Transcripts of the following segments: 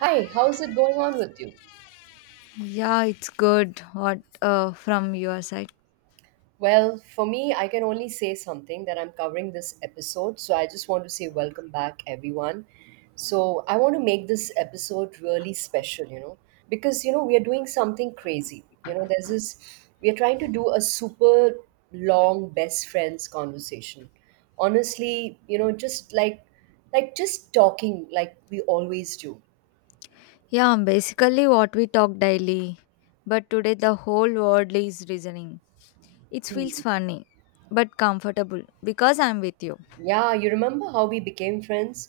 Hi, how's it going on with you? Yeah, it's good. What from your side? Well, for me, I can only say something that I'm covering this episode. So I just want to say welcome back, everyone. So I want to make this episode really special, you know, because, you know, we are doing something crazy. You know, there's this, we are trying to do a super long best friends conversation. Honestly, you know, just like just talking like we always do. Yeah, basically what we talk daily, but today the whole world is reasoning. It feels funny, but comfortable because I'm with you. Yeah, you remember how we became friends?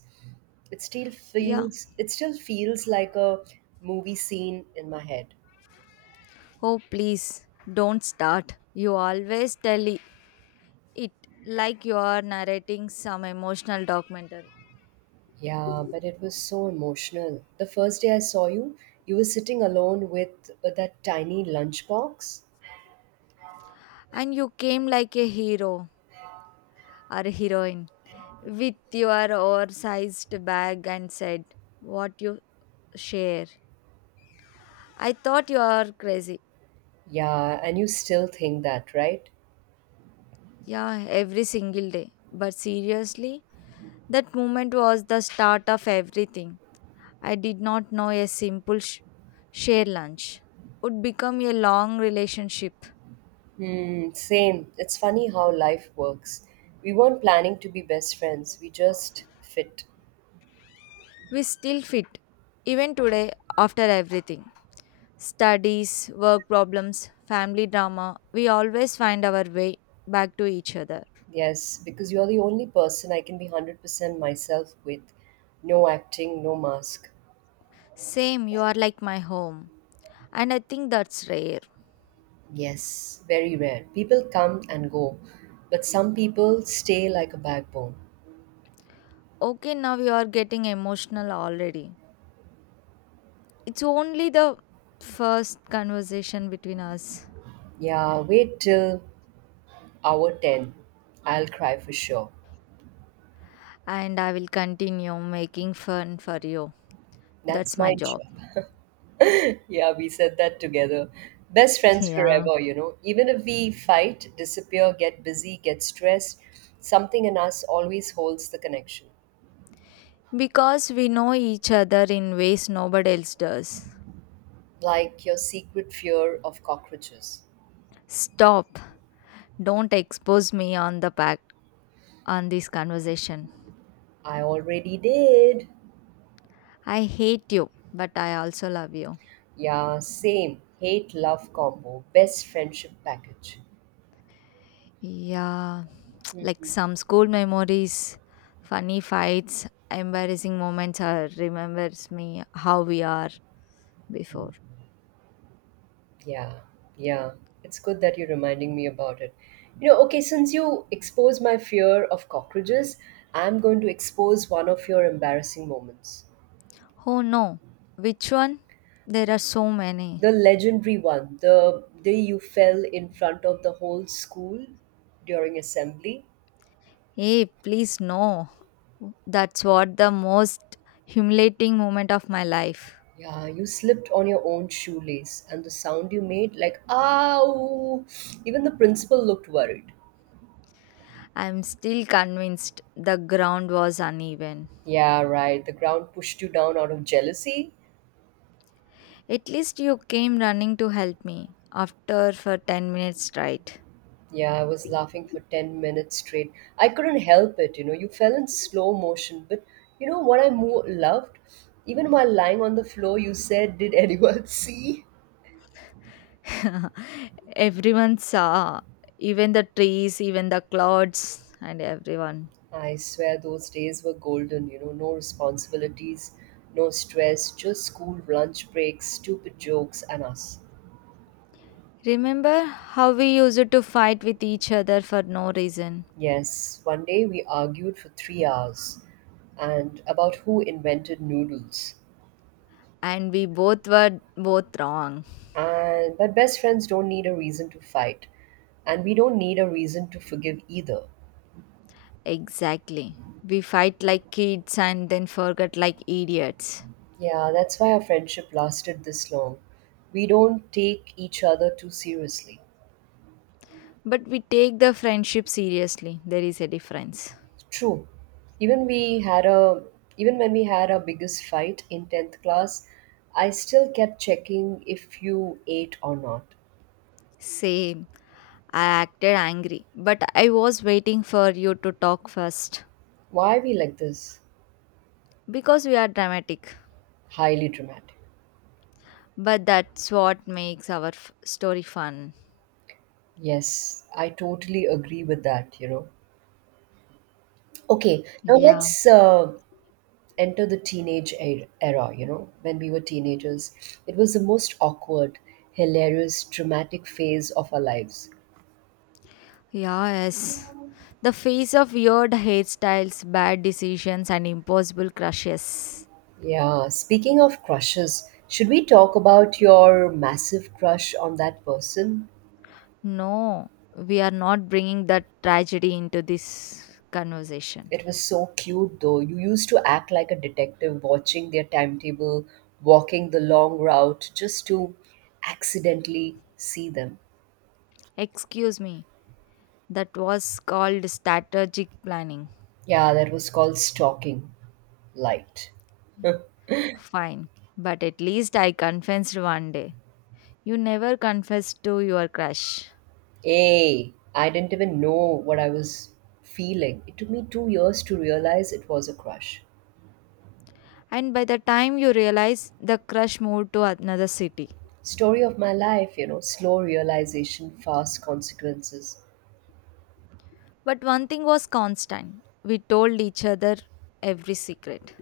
It still Yeah. feels it still feels like a movie scene in my head. Oh, please don't start. You always tell it like you are narrating some emotional documentary, Yeah, but it was so emotional. The first day I saw you, you were sitting alone with that tiny lunchbox. and you came like a hero or a heroine with your oversized bag and said what you share. I thought you are crazy. Yeah, and you still think that, right? Yeah, every single day. But seriously, that moment was the start of everything. I did not know a simple share lunch would become a long relationship. Hmm, same. It's funny how life works. We weren't planning to be best friends. We just fit. We still fit, even today, after everything studies, work problems, family drama. We always find our way back to each other. Yes, because you're the only person I can be 100% myself with. No acting, no mask. Same, you are like my home. And I think that's rare. Yes, very rare. People come and go, but some people stay like a backbone. Okay, now you are getting emotional already. It's only the first conversation between us, Yeah, wait till hour 10. I'll cry for sure. and I will continue making fun for you. That's That's my my job. job. Yeah, we said that together. Best friends Yeah. forever, you know. Even if we fight, disappear, get busy, get stressed, something in us always holds the connection. Because we know each other in ways nobody else does. Like your secret fear of cockroaches. Stop. Don't expose me on the pack on this conversation. I already did. I hate you, but I also love you. Yeah, same. Hate love combo, best friendship package. Yeah. Like some school memories, funny fights, embarrassing moments are remembers me how we are before. Yeah, yeah. It's good that you're reminding me about it. You know, okay, since you expose my fear of cockroaches, I'm going to expose one of your embarrassing moments. Oh no, which one? There are so many. The legendary one, the day you fell in front of the whole school during assembly. Hey, please no. That's what the most humiliating moment of my life. Yeah, you slipped on your own shoelace, and the sound you made, like, ow! Even the principal looked worried. I'm still convinced the ground was uneven. Yeah, right. The ground pushed you down out of jealousy. At least you came running to help me after for 10 minutes straight. Yeah, I was laughing for 10 minutes straight. I couldn't help it, you know. You fell in slow motion, but you know what I loved? Even while lying on the floor, you said, did anyone see? Everyone saw, even the trees, even the clouds, and everyone. I swear those days were golden, you know. No responsibilities, no stress, just school lunch breaks, stupid jokes, and us. Remember how we used to fight with each other for no reason? Yes, one day we argued for 3 hours and about who invented noodles. And we both were both wrong. And but best friends don't need a reason to fight, and we don't need a reason to forgive either. Exactly. We fight like kids and then forget like idiots. Yeah, that's why our friendship lasted this long. We don't take each other too seriously. But we take the friendship seriously. There is a difference. True. Even we had a Even when we had our biggest fight in 10th class, I still kept checking if you ate or not. Same. I acted angry, but I was waiting for you to talk first Why are we like this? because we are dramatic. Highly dramatic. But that's what makes our story fun. Yes, I totally agree with that, you know. Okay, now Yeah. let's enter the teenage era, you know, when we were teenagers. It was the most awkward, hilarious, traumatic phase of our lives. Yeah, yes. The face of weird hairstyles, bad decisions, and impossible crushes. Yeah, speaking of crushes, should we talk about your massive crush on that person? No, we are not bringing that tragedy into this conversation. It was so cute though. You used to act like a detective watching their timetable, walking the long route just to accidentally see them. Excuse me, that was called strategic planning. Yeah, that was called stalking light. Fine, but at least I confessed one day. You never confessed to your crush. Hey, I didn't even know what I was feeling. It took me 2 years to realize it was a crush. And by the time you realize, the crush moved to another city. Story of my life, you know, slow realization, fast consequences. But one thing was constant we told each other every secret,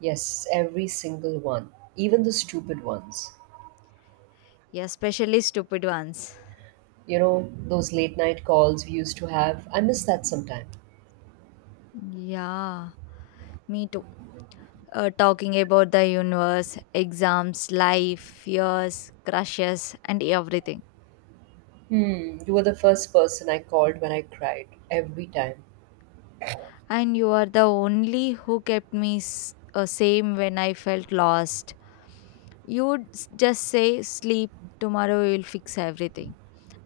Yes, every single one, even the stupid ones. especially stupid ones. You know, those late night calls we used to have, I miss that sometime. Yeah, me too. Talking about the universe, exams, life, fears, crushes, and everything. Hmm, you were the first person I called when I cried, every time. And you are the only who kept me same when I felt lost. You would just say, sleep, tomorrow we will fix everything.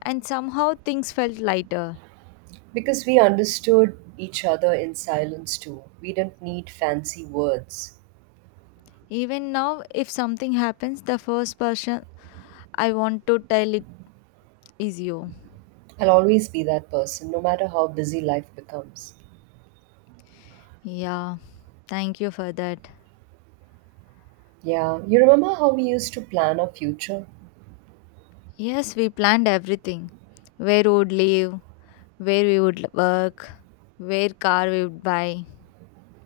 And somehow things felt lighter. Because we understood each other in silence too. We didn't need fancy words. Even now, if something happens, the first person I want to tell it is you. I'll always be that person, no matter how busy life becomes. Yeah, thank you for that. Yeah, you remember how we used to plan our future? Yes, we planned everything. Where we would live, where we would work, where car we would buy.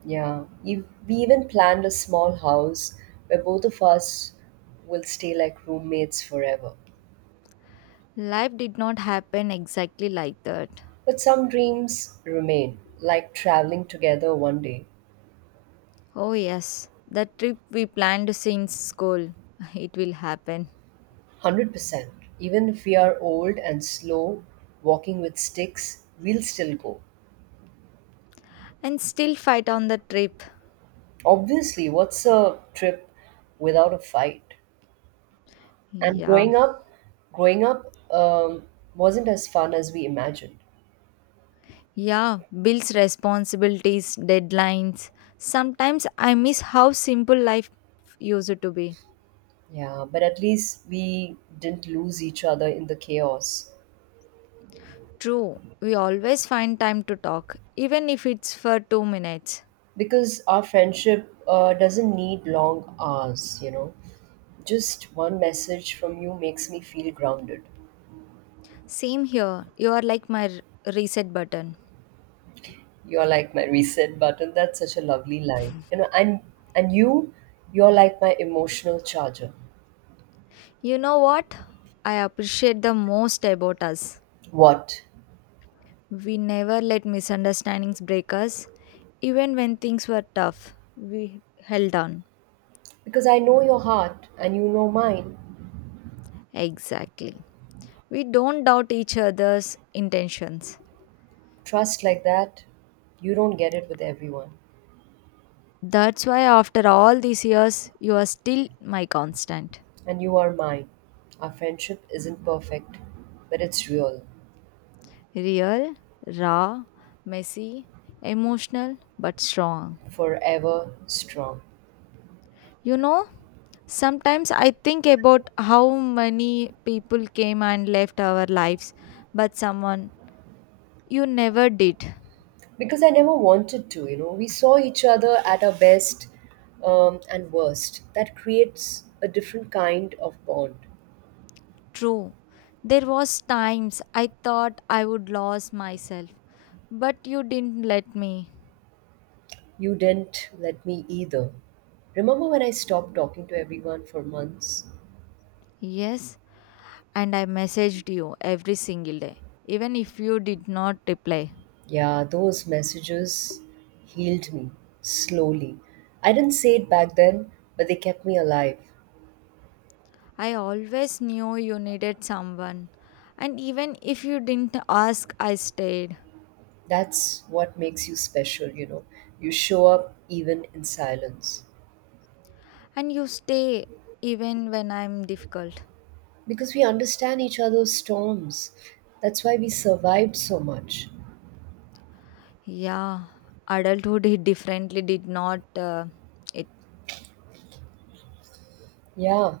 Yeah, we even planned a small house where both of us will stay like roommates forever. Life did not happen exactly like that. But some dreams remain, like traveling together one day. Oh yes, that trip we planned since school. It will happen. 100%. Even if we are old and slow, walking with sticks, we'll still go. And still fight on the trip. Obviously, what's a trip without a fight? And Yeah. growing up wasn't as fun as we imagined. Yeah. Bills, responsibilities, deadlines. Sometimes I miss how simple life used to be. Yeah, but at least we didn't lose each other in the chaos True. We always find time to talk, even if it's for 2 minutes. because our friendship doesn't need long hours, you know. Just one message from you makes me feel grounded. Same here. You are like my reset button. You're like my reset button. That's such a lovely line. You know, and you're like my emotional charger. You know what? I appreciate the most about us. What? We never let misunderstandings break us. Even when things were tough, we held on. Because I know your heart and you know mine. Exactly. We don't doubt each other's intentions. Trust like that, you don't get it with everyone. That's why, after all these years, you are still my constant. And you are mine. Our friendship isn't perfect, but it's real, Real, raw, messy, emotional, but strong. forever strong. You know, sometimes I think about how many people came and left our lives, but someone you never did. Because I never wanted to, you know. We saw each other at our best and worst. That creates a different kind of bond. True. There was times I thought I would lose myself, but you didn't let me. You didn't let me either. Remember when I stopped talking to everyone for months? Yes, and I messaged you every single day, even if you did not reply. Yeah, those messages healed me slowly. I didn't say it back then, but they kept me alive. I always knew you needed someone, and even if you didn't ask, I stayed. That's what makes you special, you know. You show up even in silence. And you stay even when I'm difficult. Because we understand each other's storms. That's why we survived so much. Yeah, adulthood hit differently did not it. Yeah,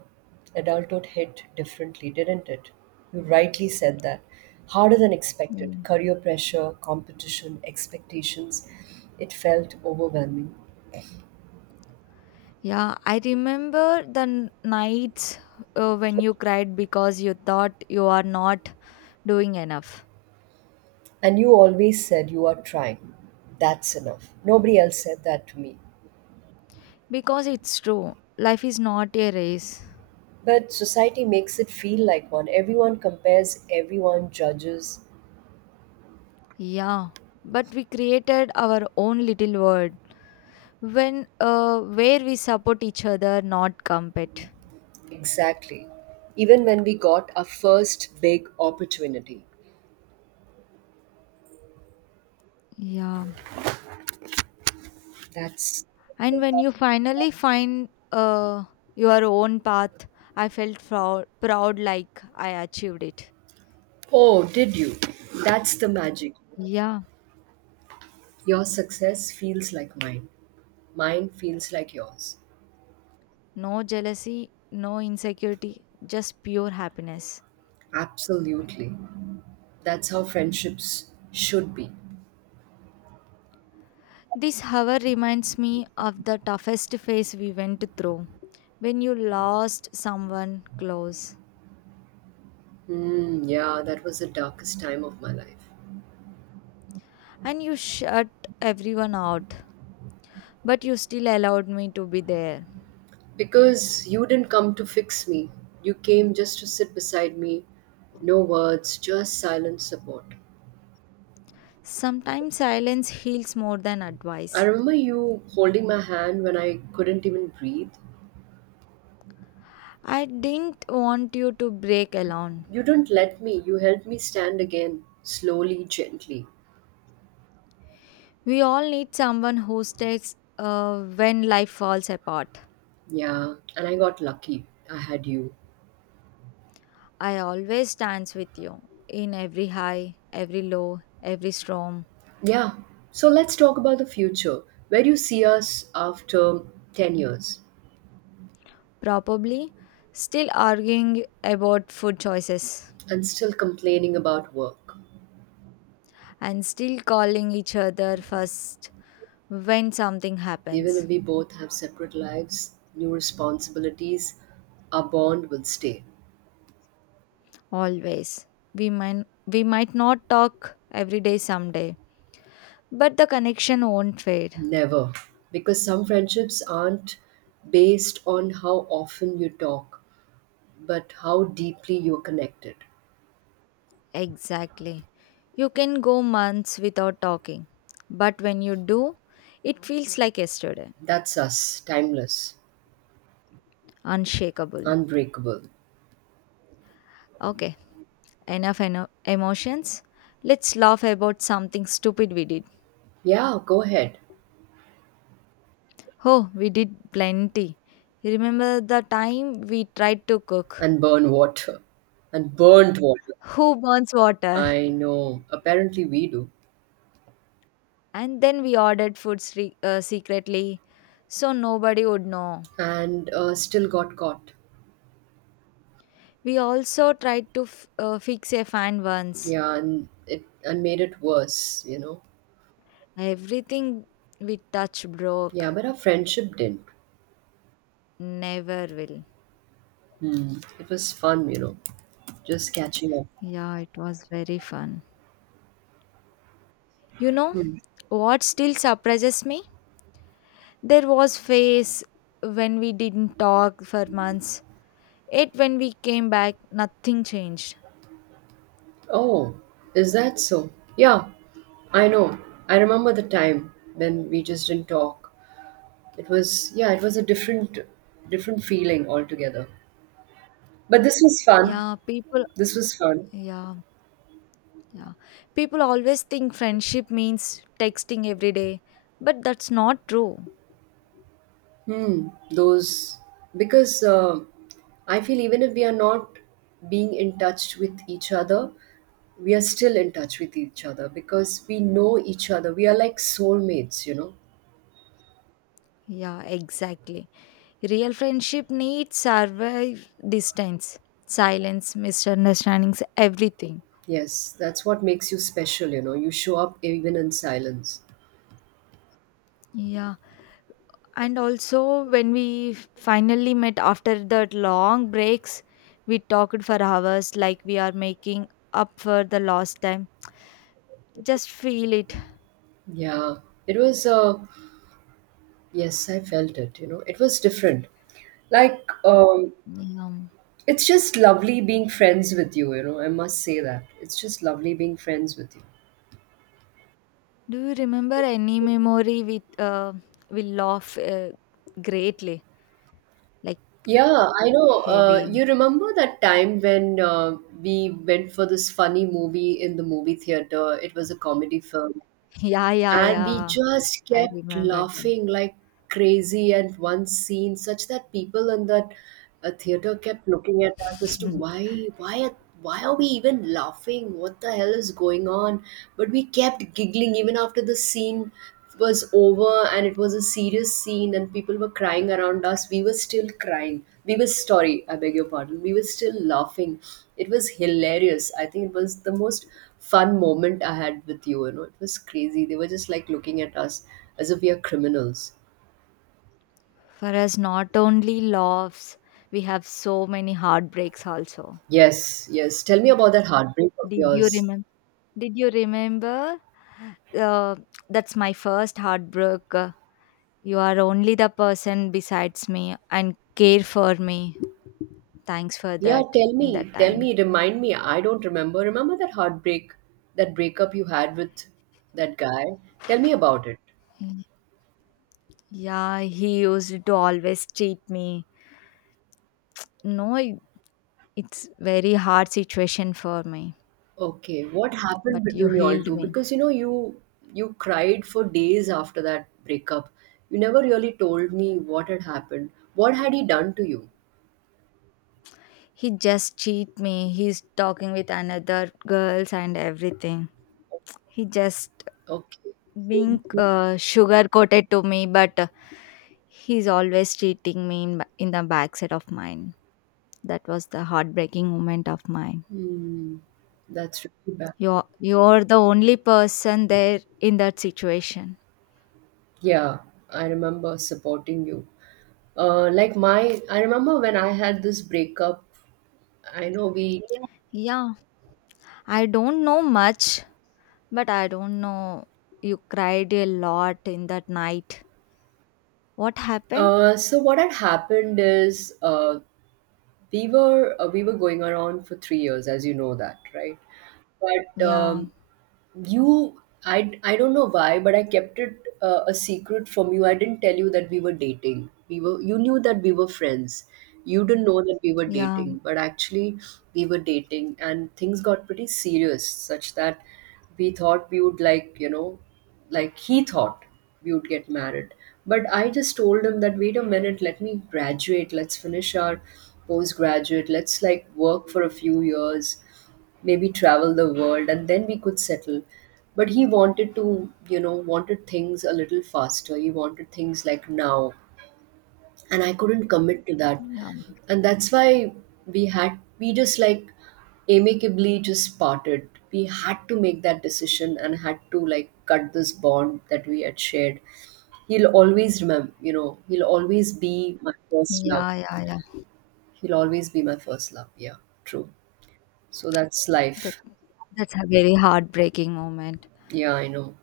adulthood hit differently, didn't it? You rightly said that. Harder than expected. Mm. Career pressure, competition, expectations. It felt overwhelming. Yeah, I remember the nights when you cried because you thought you are not doing enough. And you always said you are trying. That's enough. Nobody else said that to me. Because it's true, life is not a race. But society makes it feel like one. Everyone compares, everyone judges. Yeah, but we created our own little world when where we support each other, not compete. Exactly. Even when we got our first big opportunity. Yeah. That's. And when you finally find your own path, I felt proud, proud like I achieved it. Oh, did you? That's the magic. Yeah, Your success feels like mine. Mine feels like yours. no jealousy, no insecurity, just pure happiness. Absolutely. That's how friendships should be. This, however, reminds me of the toughest phase we went through when you lost someone close Hmm, yeah, that was the darkest time of my life. and you shut everyone out, but you still allowed me to be there. Because you didn't come to fix me. You came just to sit beside me. No words, just silent support. Sometimes silence heals more than I advice. remember you holding my hand when I couldn't even breathe. I didn't want you to break alone. You didn't let me. You helped me stand again, slowly, gently. We all need someone who sticks when life falls apart. Yeah, and I got lucky. I had you. I always stands with you in every high, every low, every storm. Yeah, so let's talk about the future. Where do you see us after 10 years Probably still arguing about food choices and still complaining about work? and still calling each other first when something Even happens. if we both have separate lives, new responsibilities, our bond will stay. Always. We might not talk every day someday, but the connection won't fade. Never. Because some friendships aren't based on how often you talk, but how deeply you're connected. Exactly. You can go months without talking, but when you do, it feels like yesterday, That's us, timeless, unshakable. unbreakable. Okay, enough emotions. Let's laugh about something stupid we did. Yeah, go ahead. Oh, we did plenty. Remember the time we tried to cook? And burn water. And burnt water. Who burns water? I know. Apparently, we do. And then we ordered food secretly so nobody would know. And still got caught. We also tried to fix a fan once. Yeah, and it and made it worse, you know. Everything we touch Yeah, broke. but our friendship didn't. Never will. Hmm. It was fun, you know, just catching up. Yeah, it was very fun. You know Hmm. what still surprises me? There was phase when we didn't talk for months. It when we came back, nothing changed. Oh, is that so? Yeah, I know. I remember the time when we just didn't talk. It was a different feeling altogether. But this was fun. Yeah, people This was fun. yeah, yeah. People always think friendship means texting every day, but that's not true. Hmm, those because I feel even if we are not being in touch with each other, we are still in touch with each other because we know each other. We are like soulmates, you know. Yeah, exactly. Real friendship needs survive distance, silence, misunderstandings, everything. Yes, that's what makes you special, you know. You show up even in silence. Yeah. And also, when we finally met after that long breaks, we talked for hours like we are making up for the lost time. Just feel it. Yeah, it was. Yes, I felt it. You know, it was different. Like, um, Yeah. it's just lovely being friends with you. You know, I must say that it's just lovely being friends with you. Do you remember any memory we we laugh greatly, like Yeah, I know. Heavy? You remember that time when we went for this funny movie in the movie theater? It was a comedy film. Yeah, yeah, And we yeah. just I kept remember them. laughing like crazy and one scene, such that people in that theater kept looking at us as to why are we even laughing? What the hell is going on? But we kept giggling even after the scene was over and it was a serious scene and people were crying around us. We were still crying. We were sorry, I beg your pardon. We were still laughing. It was hilarious. I think it was the most fun moment I had with you. You know, it was crazy. They were just like looking at us as if we are criminals. For us, not only loves, we have so many heartbreaks also. Yes, yes. Tell me about that heartbreak of Did you yours. remember? Did you remember? Uh, that's my first heartbreak. You are only the person besides me and care for me. Thanks for that in that time. Remind me. I don't remember. Remember that heartbreak, that breakup you had with that guy? Tell me about it. Mm. Yeah, he used to always treat me. No, it's very hard situation for me. Okay, what But happened you between you all healed two? me. Because you know, you cried for days after that breakup. You never really told me what had happened. What had he done to you? He just cheat me. He's talking with another girls and everything. He just Okay. being sugar coated to me but he's always treating me in the backside of mine. That was the heartbreaking moment of mine. Hmm, that's really bad. You're the only person there in that situation. Yeah, I remember supporting you. I remember when I had this breakup. I know we. Yeah, I don't know much, but I don't know you cried a lot in that night. What happened? So what had happened is, we were going around for 3 years, as you know that, right? But Yeah, you I don't know why but I kept it a secret from you. I didn't tell you that we were dating. We were You knew that we were friends. You didn't know that we were yeah, dating, but actually we were dating, and things got pretty serious such that we thought we would, like, you know, like he thought we would get married. But I just told him that wait a minute, let me graduate, let's finish our postgraduate, let's like work for a few years, maybe travel the world, and then we could settle. But he wanted to, you know, wanted things a little faster. He wanted things like now, and I couldn't commit to that, yeah, and that's why we just like amicably just parted. We had to make that decision and had to like cut this bond that we had shared. He'll always remember, you know. He'll always be my first love. yeah, yeah, yeah. He'll always be my first love. Yeah, true. So that's That life. that's a very heartbreaking moment. Yeah, I know.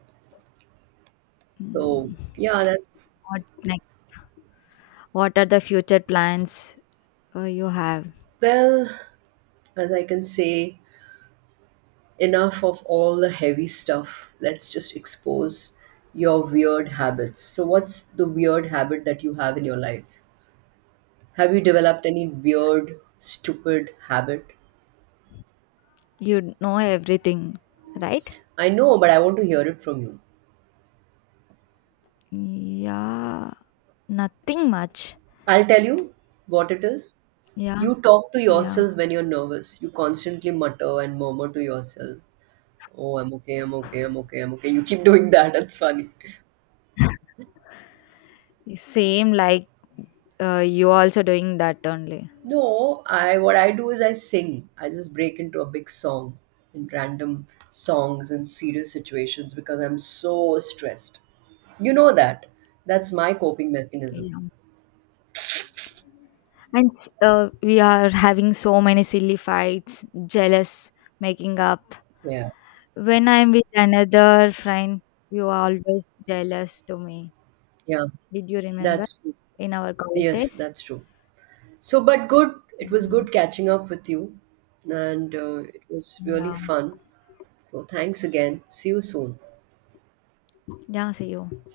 So, Mm. yeah, that's What next? What are the future plans you have? well, as I can say, enough of all the heavy stuff. Let's just expose your weird habits. So, what's the weird habit that you have in your life? Have you developed any weird, stupid habit? You know everything, right? I know, but I want to hear it from you. Yeah, nothing much. I'll tell you what it is. Yeah, You talk to yeah. yourself when you're nervous. You constantly mutter and murmur to yourself. Oh, I'm okay, I'm okay, I'm okay, I'm okay. You keep doing that. That's funny. Same like you also doing that only. No, I what I do is I sing. I just break into a big song in random songs and serious situations because I'm so stressed. You know that. That's my coping mechanism. Yeah. And we are having so many silly fights, jealous, making up. Yeah. When I'm with another friend, you are always jealous to me. Yeah. Did you remember That's true. in our college Yes, days? that's true. So, but good. It was Yeah. good catching up with you and it was really Yeah. fun. So, thanks again. See you soon. Yeah, see you.